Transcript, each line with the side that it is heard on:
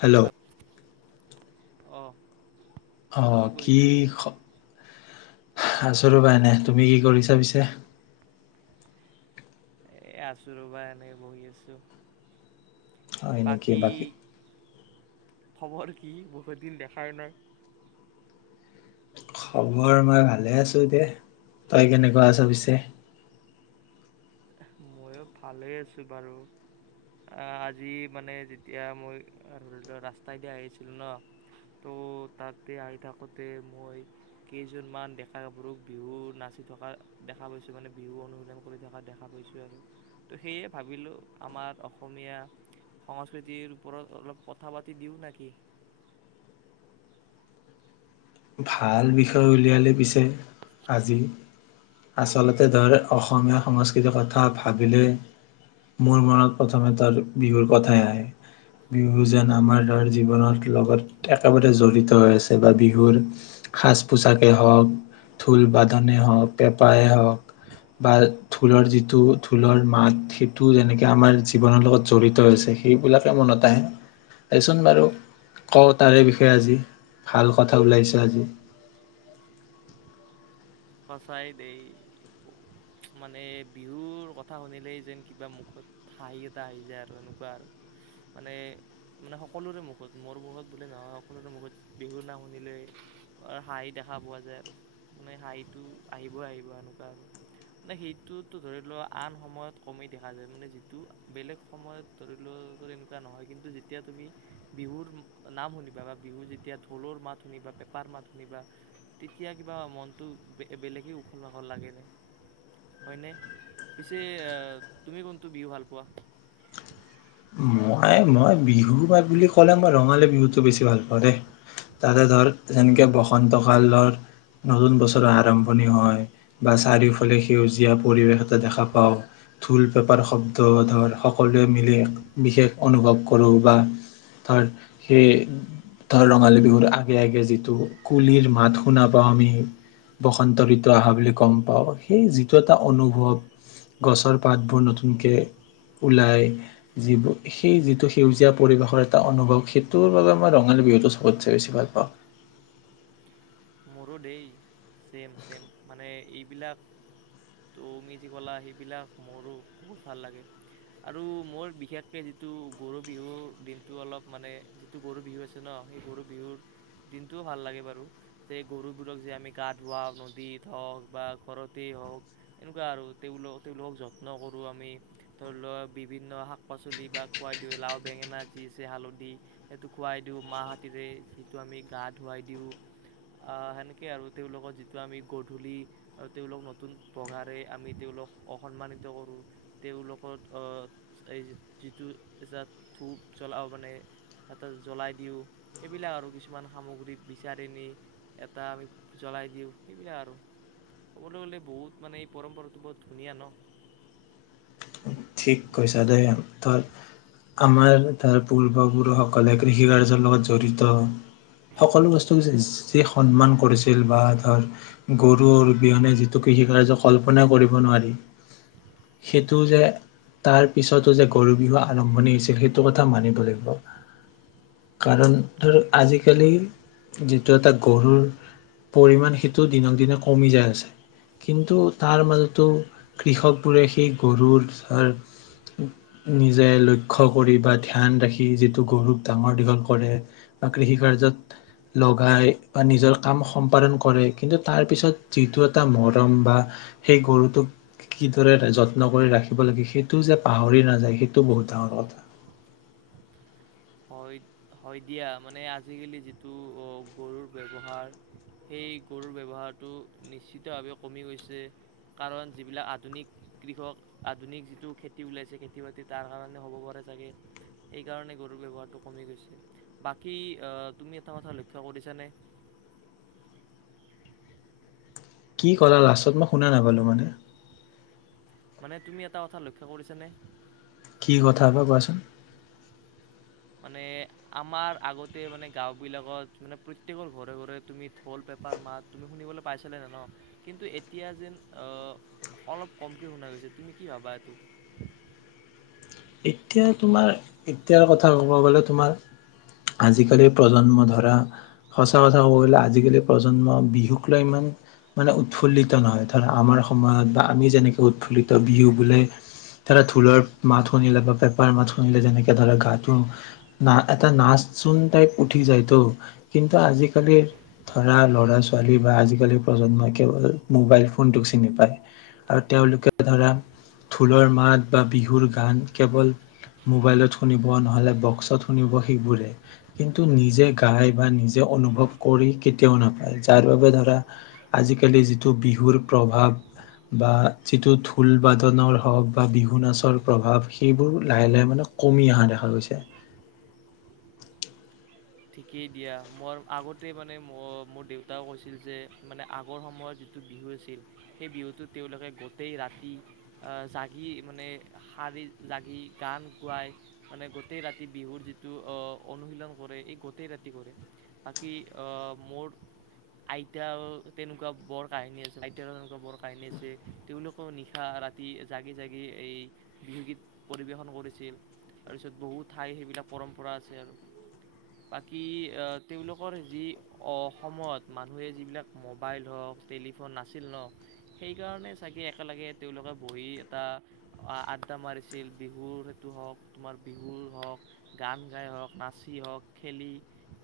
left: Hello
right: আহ
left: অঁ কি খ আছো ৰবা এনে তুমি কি কৰিছা পিছে
right: এ আছোঁ ৰবা এনেই বহি আছো
left: হয় এনেকি বাকী
right: খবৰ কি বহুত দিন দেখাই নাই
left: খবৰ মই ভালে আছো দে তই কেনেকুৱা আছ পিছে
right: ময়ো ভালে আছো বাৰু আজি মানে যেতিয়া মই ধৰি লোৱা ৰাস্তাইদি আহিছিলো ন ত' তাতে আহি থাকোঁতে মই কেইজনমান ডেকা গাভৰুক বিহু নাচি থকা দেখা পাইছো মানে বিহু অনুশীলন কৰি থকা দেখা ছোঁ আৰু ত' সেয়ে ভাবিলোঁ আমাৰ অসমীয়া সংস্কৃতিৰ ওপৰত অলপ কথা পাতি দিওঁ নে কি
left: ভাল বিষয় উলিয়ালে পিছে আজি আচলতে ধৰ অসমীয়া সংস্কৃতিৰ কথা ভাবিলে মোৰ মনত প্ৰথমে ধৰ বিহুৰ কথাই আহে বিহু যেন আমাৰ ধৰ জীৱনৰত লগত একেবাৰে জড়িত হৈ আছে বা বিহুৰ সাজ পোচাকেই হওঁক ঢোল বাদনে হওঁক পেপাই হওঁক বা ঢোলৰ যিটো ঢোলৰ মাত সেইটো যেনেকে আমাৰ জীৱনৰ লগত জড়িত আছে সেইবিলাকে মনত আহে তচোন বাৰু কওঁ তাৰে বিষয়ে আজি ভাল কথা ওলাইছে ৰাজজু
right: সঁচাই দেই মানে বিহুৰ কথা শুনিলেই যেন কিবা মুখত হাঁহি এটা আহি যায় আৰু এনেকুৱা আৰু মানে মানে সকলোৰে মুখত মোৰ মুখত বুলি নহয় সকলোৰে মুখত বিহুৰ নাম শুনিলে হাঁহি দেখা পোৱা যায় আৰু মানে হাঁহ সটো আহিবই আহিব এনেকুৱা আৰু মানে সেইটোতো ধৰি লোৱা আন সময়ত কমেই দেখা যায় মানে যিটো বেলেগ সময়ত ধৰি লোৱা এনেকুৱা নহয় কিন্তু যেতিয়া তুমি বিহুৰ নাম শুনিবা বা বিহু যেতিয়া ঢোলৰ মাত শুনিবা পেঁপাৰ মাত শুনিবা তেতিয়া কিবা মনটো বেলেগে উখল মাখল লাগে ন হয়নে পিছে তুমি কোনটো বিহু ভাল পোৱা
left: মই মই বিহু বুলি ক'লে মই ৰঙালী বিহুতটো বেছি ভাল পাওঁ দেই তাতে ধৰ যেনেকে বসন্ত কালৰ নতুন বছৰৰ আৰম্ভণি হয় বা চাৰিওফালে সেউজীয়া পৰিৱেশ এটা দেখা পাওঁ ঢোল পেপাৰ শব্দ ধৰ সকলোৱে মিলি বিশেষ অনুভৱ কৰোঁ বা ধৰ সেই ধৰ ৰঙালী বিহুৰ আগে আগে যিটো কুলিৰ মাত শুনা পাওঁ আমি বসন্ত ঋতু অা বুলি গম পাওঁ সেই যিটো এটা অনুভৱ গছৰ পাতবোৰ নতুনকৈ ওলাই যিবোৰ সেই যিটো সেউজীয়া পৰিৱেশৰ এটা অনুভৱ সেইটোৰ বাবে মই ৰঙালী বিহুটো চবতে বেছি ভাল পাওঁ
right: মৰু দেই চেম চেম মানে এইবিলাক তটৌ মিজি কলা সেইবিলাক মোৰো বহুত ভাল লাগে আৰু মোৰ বিশেষকৈ যিটো গৰু বিহুৰ দিনটো অলপ মানে যিটো গৰু বিহু আছে ন সেই গৰু বিহুৰ দিনটোও ভাল লাগে বাৰু যে গৰুবোৰক যে আমি গা ধুৱাওঁ নদীত হওক বা ঘৰতেই হওক এনেকুৱা আৰু তেওঁল তেওঁলোকক যত্ন কৰোঁ আমি ধৰি লক বিভিন্ন শাক পাচলি বা খুৱাই দিওঁ লাও বেঙেনা যি আছে হালধি সেইটো খুৱাই দিওঁ মাহ হাতেৰে যিটো আমি গা ধুৱাই দিওঁ সেনেকৈ আৰু তেওঁলোকৰ যিটো আমি গধূলি আৰু তেওঁলোক নতুন বগাৰে আমি তেওঁলোক অসন্মানিত কৰোঁ তেওঁলোকৰ এই যিটো এাত ধূপ জ্বলাওঁ মানে এটা জ্বলাই দিওঁ সেইবিলাক আৰু কিছুমান সামগ্ৰী বিচাৰি নি এটা আমি জ্বলাই দিওঁ সেইবিলাক আৰু ক'বলৈ গ'লে বহুত মানে এই পৰম্পৰাটো বহুত ধুনীয়া ন
left: ঠিক কৈছা দেই ধৰ আমাৰ ধৰ পূৰ্বপুৰুষসকলে কৃষি কাৰ্যৰ লগত জড়িত সকলো বস্তু যি সন্মান কৰিছিল বা ধৰ গৰুৰ বিহনে যিটো কৃষি কাৰ্য কল্পনা কৰিব নোৱাৰি সেইটো যে তাৰ পিছতো যে গৰু বিহু আৰম্ভণি হৈছিল সেইটো কথা মানিব লাগিব কাৰণ ধৰ আজিকালি যিটো এটা গৰুৰ পৰিমণ সেইটো দিনক দিনে কমি যায় আছে কিন্তু তাৰ মাজতো কৃষক বোৰে সেই গৰুৰ নিজে লক্ষ্ কৰি বা ধ্যান ৰাখি যিটো গৰুক ডাঙৰ দীঘল কৰে বা কৃষি কাৰ্যত লগাই বা নিজৰ কাম সম্পাদন কৰে কিন্তু তাৰ পিছত যিটো এটা মৰম বা সেই গৰুটোক কিদৰে যত্ন কৰি ৰাখি ল সেইটো যে পাহৰি নাযায় সেইটো বহুত ডাঙৰ কথা
right: হয় হয় দিয়া মানে আজিকালি যিটো গৰুৰ ব্যৱহাৰ সেই গৰুৰ ব্যৱহাৰটো নিশ্চিতভাৱে কমি গৈছে কাৰণ যিবিলাক আধুনিক কৃষক আধুনিক যিটো খেতি ওলাইছে খেতি বাতি তাৰ কাৰণে হ'ব পাৰে চাগে সেইকাৰণে গৰু বী তুমি এটা কথা লক্ষ কৰিছানে
left: কি ক'লা লাষ্টত মই শুনা নাপালো মানে
right: মানে তুমি এটা কথা লক্ষ্য কৰিছ নে
left: কি কথা বা কোৱাচোন
right: মানে আমাৰ আগতে মানে গাওবিলাকত মানে প্ৰত্যয়েকৰ ঘৰে ঘৰে তুমি থল পেপাৰ মাত তুমি শুনিবলৈ পাইছিলা নে ন কিন্তু এতিয়া যেন আহ অলপ কমকে শুনা গৈছে তুমি কি ভাবা এইটো
left: এতিয়া তোমাৰ এতিয়াৰ কথা ক'ব গ'লে তোমাৰ আজিকালি প্ৰজন্ম ধৰা সঁচা কথা কব গলে আজিকালি প্ৰজন্ম বিহুক লৈ ইমান মানে উৎফুল্লিত নহয় ধৰা আমাৰ সময়ত বা আমি যেনেকে উৎফুল্লিত বিহু বোলে ধৰা ঢোলৰ মাত শুনিলে বা পেপাৰ মাত শুনিলে যেনেকে ধৰা গাটো না এটা নাচ চোন টাইপ উঠি যায়তো কিন্তু আজিকালিৰ ধৰা লৰা ছোৱালী বা আজিকালি প্ৰজন্মই কেৱল মোবাইল ফোনটোক চিনি পায় আৰু তেওঁলোকে ধৰা ঢোলৰ মাত বা বিহুৰ গান কেৱল মোবাইলত শুনিব নহলে বক্সত শুনিব সেইবোৰে কিন্তু নিজে গাই বা নিজে অনুভৱ কৰি কেতিয়াও নাপায় যাৰ বাবে ধৰা আজিকালি যিটো বিহুৰ প্ৰভাৱ বা যিটো ঢোল বাদনৰ হওক বা বিহু নাচৰ প্ৰভাৱ সবোৰ লাহে লাহে মানে কমি অহা দেখা গৈছে
right: ঠিকেই দিয়া মোৰ আগতে মানে ম মোৰ দেউতাও কৈছিল যে মানে আগৰ সময়ত যিটো বিহু আছিল সেই বিহুটোত তেওঁলোকে গোটেই ৰাতি জাগি মানে শাৰী জাগি গান গোৱাই মানে গোটেই ৰাতি বিহুৰ যিটো অনুশীলন কৰে গোটেই ৰাতি কৰে বাকী মোৰ আইতা তেনেকুৱা বৰ কাহিনী আছে আইতাৰ তেনেকুৱা বৰ কাহিনী আছে তেওঁলোকেও নিশা ৰাতি জাগি জাগি এই বিহুগীত পৰিৱেশন কৰিছিল তাৰপিছত বহু ঠাই সেইবিলাক পৰম্পৰা আছে আৰু বাকী তেওঁলোকৰ যি অসমত মানুহে যিবিলাক মোবাইল হওক টেলিফোন নাছিল ন সেইকাৰণে চাগে একেলগে তেওঁলোকে বহি এটা আড্ডা মাৰিছিল বিহুৰ সেইটো হওক তোমাৰ বিহুৰ হওক গান গাই হওক নাচি হওক খেলি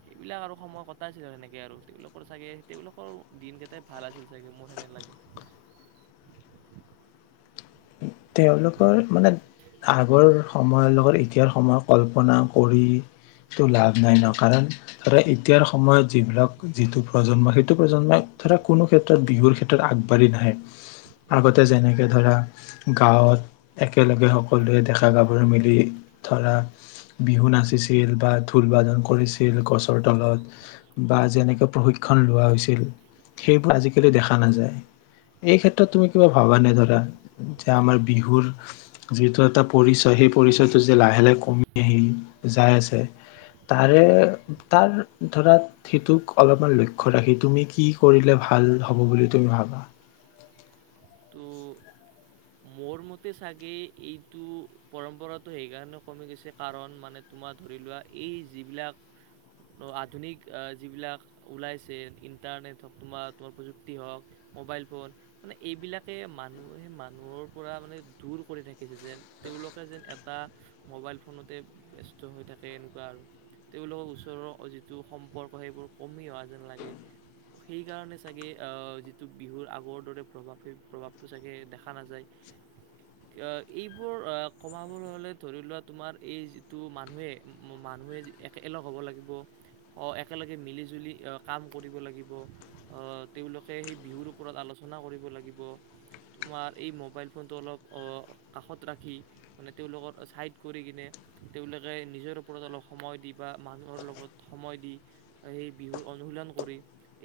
right: সেইবিলাক আৰু সময় কটাইছিল আৰু সেনেকে আৰু তেওঁলোকৰ চাগে তেওঁলোকৰ দিনকেইটাই ভাল আছিল চাগে মোৰ সেনে লাগে
left: তেওঁলোকৰ মানে আগৰ সময়ৰ লগত এতিয়াৰ সময়ত কল্পনা কৰিতো লাভ নাই ন কাৰণ ধৰা এতিয়াৰ সময়ত যিবিলাক যিটো প্ৰজন্ম সেইটো প্ৰজন্মই ধৰা কোনো ক্ষেত্ৰত বিহুৰ ক্ষেত্ৰত আগবাঢ়ি নাহে আগতে যেনেকে ধৰা গাঁৱত একেলগে সকলোৱে ডেকা গাভৰু মিলি ধৰা বিহু নাচিছিল বা ঢোল বাজন কৰিছিল গছৰ তলত বা যেনেকে প্ৰশিক্ষণ লোৱা হৈছিল সেইবোৰ আজিকালি দেখা নাযায় এই ক্ষেত্ৰত তুমি কিবা ভবা নে ধৰা যে আমাৰ বিহুৰ যিটো এটা পৰিচয় সেই পৰিচয়টো যে লাহে লাহে কমি আহি যাই আছে তাৰে তাৰ ধৰা সেইটোক অলপমান লক্ষ্য ৰাখি তুমি কি কৰিলে ভাল হ'ব বুলি তুমি ভাবা?
right: তো মোৰ মতে চাগে এইটো পৰম্পৰাটো সেইকাৰণে কমি গৈছে কাৰণ মানে তোমাৰ ধৰি লোৱা এই যিবিলাক আধুনিক যিবিলাক ওলাইছে ইণ্টাৰনেট হওক তোমাৰ-তোমাৰ প্ৰযুক্তি হওক মোবাইল ফোন মানে এইবিলাকে মানুহে-মানুহৰ পৰা মানে দূৰ কৰি থাকিছে যেন তেওঁলোকে যেন এটা মোবাইল ফোনতে ব্যস্ত হৈ থাকে এনেকুৱা আৰু তেওঁলোকৰ ওচৰৰ যিটো সম্পৰ্ক সেইবোৰ কমি অহা যেন লাগে সেইকাৰণে চাগে যিটো বিহুৰ আগৰ দৰে প্ৰভাৱ সেই প্ৰভাৱটো চাগে দেখা নাযায়। এইবোৰ কমাব হ'লে ধৰি লোৱা তোমাৰ এই যিটো মানুহে মানুহে একেলগ হ'ব লাগিব একেলগে মিলি-জুলি কাম কৰিব লাগিব তেওঁলোকে সেই বিহুৰ ওপৰত আলোচনা কৰিব লাগিব তোমাৰ এই মোবাইল। ফোনটো অলপ কাষত ৰাখি মানে তেওঁলোকৰ ছাইড কৰি কিনে তেওঁলোকে নিজৰ ওপৰত অলপ সময় দি বা মানুহৰ লগত সময় দি সেই বিহুৰ অনুশীলন কৰি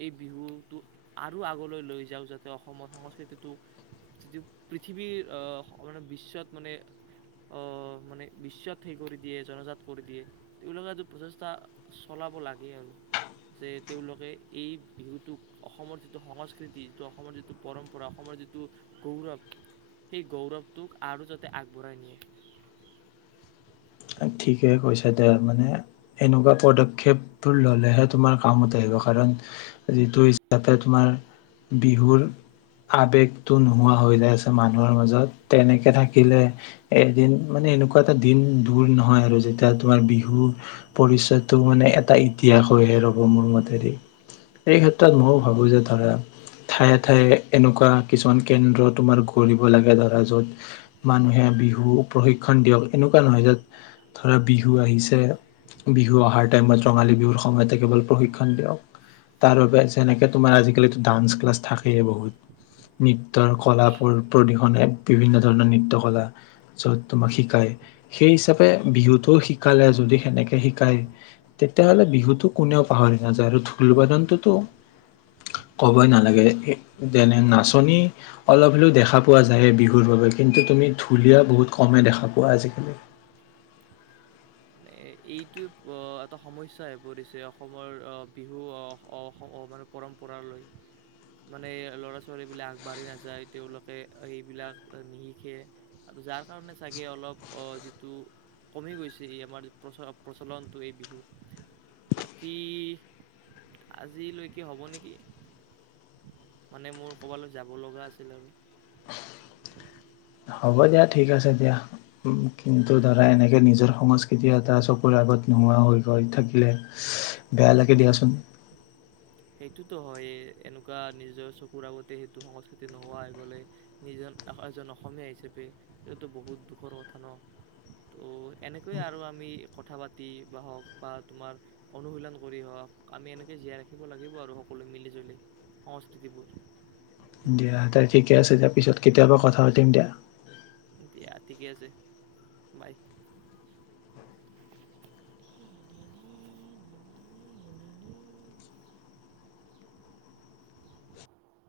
right: এই বিহুটো আৰু আগলৈ লৈ যাওঁ যাতে অসমৰ সংস্কৃতিটোক যিটো পৃথিৱীৰ মানে বিশ্বত মানে-মানে বিশ্বত সেই কৰি দিয়ে জনজাত কৰি দিয়ে তেওঁলোকে প্ৰচেষ্টা চলাব লাগে আৰু যে তেওঁলোকে এই বিহুটোক অসমৰ যিটো সংস্কৃতি যিটো অসমৰ যিটো পৰম্পৰা অসমৰ যিটো গৌৰৱ সেই গৌৰৱটোক আৰু যাতে আগবঢ়াই নিয়ে।
left: ঠিকে কৈছে দে মানে এনেকুৱা পদক্ষেপবোৰ ললেহে তোমাৰ কামত আহিব কাৰণ যিটো হিচাপে তোমাৰ বিহুৰ আবেগটো নোহোৱা হৈ যাই আছে মানুহৰ মাজত তেনেকে থাকিলে এদিন মানে এনেকুৱা এটা দিন বোৰ নহয় আৰু যেতিয়া তোমাৰ বিহুৰ পৰিচয়টো মানে এটা ইতিহাস হৈহে ৰব মোৰ মতেদি এই কেত্ৰত মইও ভাবো যে ধৰা ঠায়ে ঠায়ে এনেকুৱা কিছুমান কেন্দ্ৰ তোমাৰ কৰিব লাগে ধৰা য'ত মানুহে বিহু প্ৰশিক্ষণ দিয়ক এনেকুৱা নহয় য'ত ধৰা বিহু আহিছে বিহু অহাৰ টাইমত ৰঙালী বিহুৰ সময়তে কেৱল প্ৰশিক্ষণ দিয়ক তাৰ বাবে যেনেকে তোমাৰ আজিকালি ডান্স ক্লাছ থাকেই বহুত নৃত্যয়ৰ কলাৰ প্ৰদূষনে বিভিন্ন ধৰণৰ নৃত্য কলা যত তোমাক শিকায় সেই হিচাপে পে বিহুটো শিকালে যদি সেনেকে শিকায় তেতিয়াাহ'লে বিহুটো কোনেও পাহৰি নাযায়, আৰু ঢোল বাদনটোতো কবই নালাগে যেনে নাচনী অলপ হলেও দেখা পোৱা যায় বিহুৰ বাবে কিন্তু তুমি ঢুলীয়া বহুত কমে দেখা পোৱা আজিকালি।
right: মানে এইটোৱে এটা সমস্যা হৈ পৰিছে অসমৰ বিহু মানে পৰম্পৰালৈ মানে ল'ৰা ছোৱালীবিলাক আগবাঢ়ি নাযায়। তেওঁলোকে এইবিলাক নিহিকে আৰু যাৰ কাৰণে চাগে অলপ যিটো কমি গৈছে। আমাৰ প্ৰচ প্ৰচলনটো এই বিহুৰ বাকী আজিলৈকে হ'ব নেকি। মানে মোৰ ক'ৰবালৈ যাব লগা আছিল আৰু
left: হ'ব দিয়া ঠিক আছে দিয়া কিন্তু ধৰা এনেকে নিজৰ সংস্কৃতি এটা চকুৰ আগত নোহোৱা হৈ গৈ থাকিলে বেয়া লাগে দিয়াচোন,
right: সেইটোতো হয় এনেকুৱা নিজৰ চকুৰ আগতে সেইটো সংস্কৃতি নোহোৱা হৈ গ'লে নিজন এজন অসমীয়া হিচাপে এইটোতো বহুত দুখৰ কথা ন ত এনেকৈয়ে আৰু আমি কথা পাতি বা হওক বা তোমাৰ অনুশীলন কৰি হওক আমি এনেকৈ জীয়াই ৰাখি শ থিকিব লাগিব আৰু সকলোৱে মিলি জুলি সংস্কৃতিবোৰ।
left: দিয়া তাই ঠিকে আছে দিয়া পিছত কেতিয়াবা কথা পাতিম দিয়া।
right: দিয়া ঠিকে আছে বাই,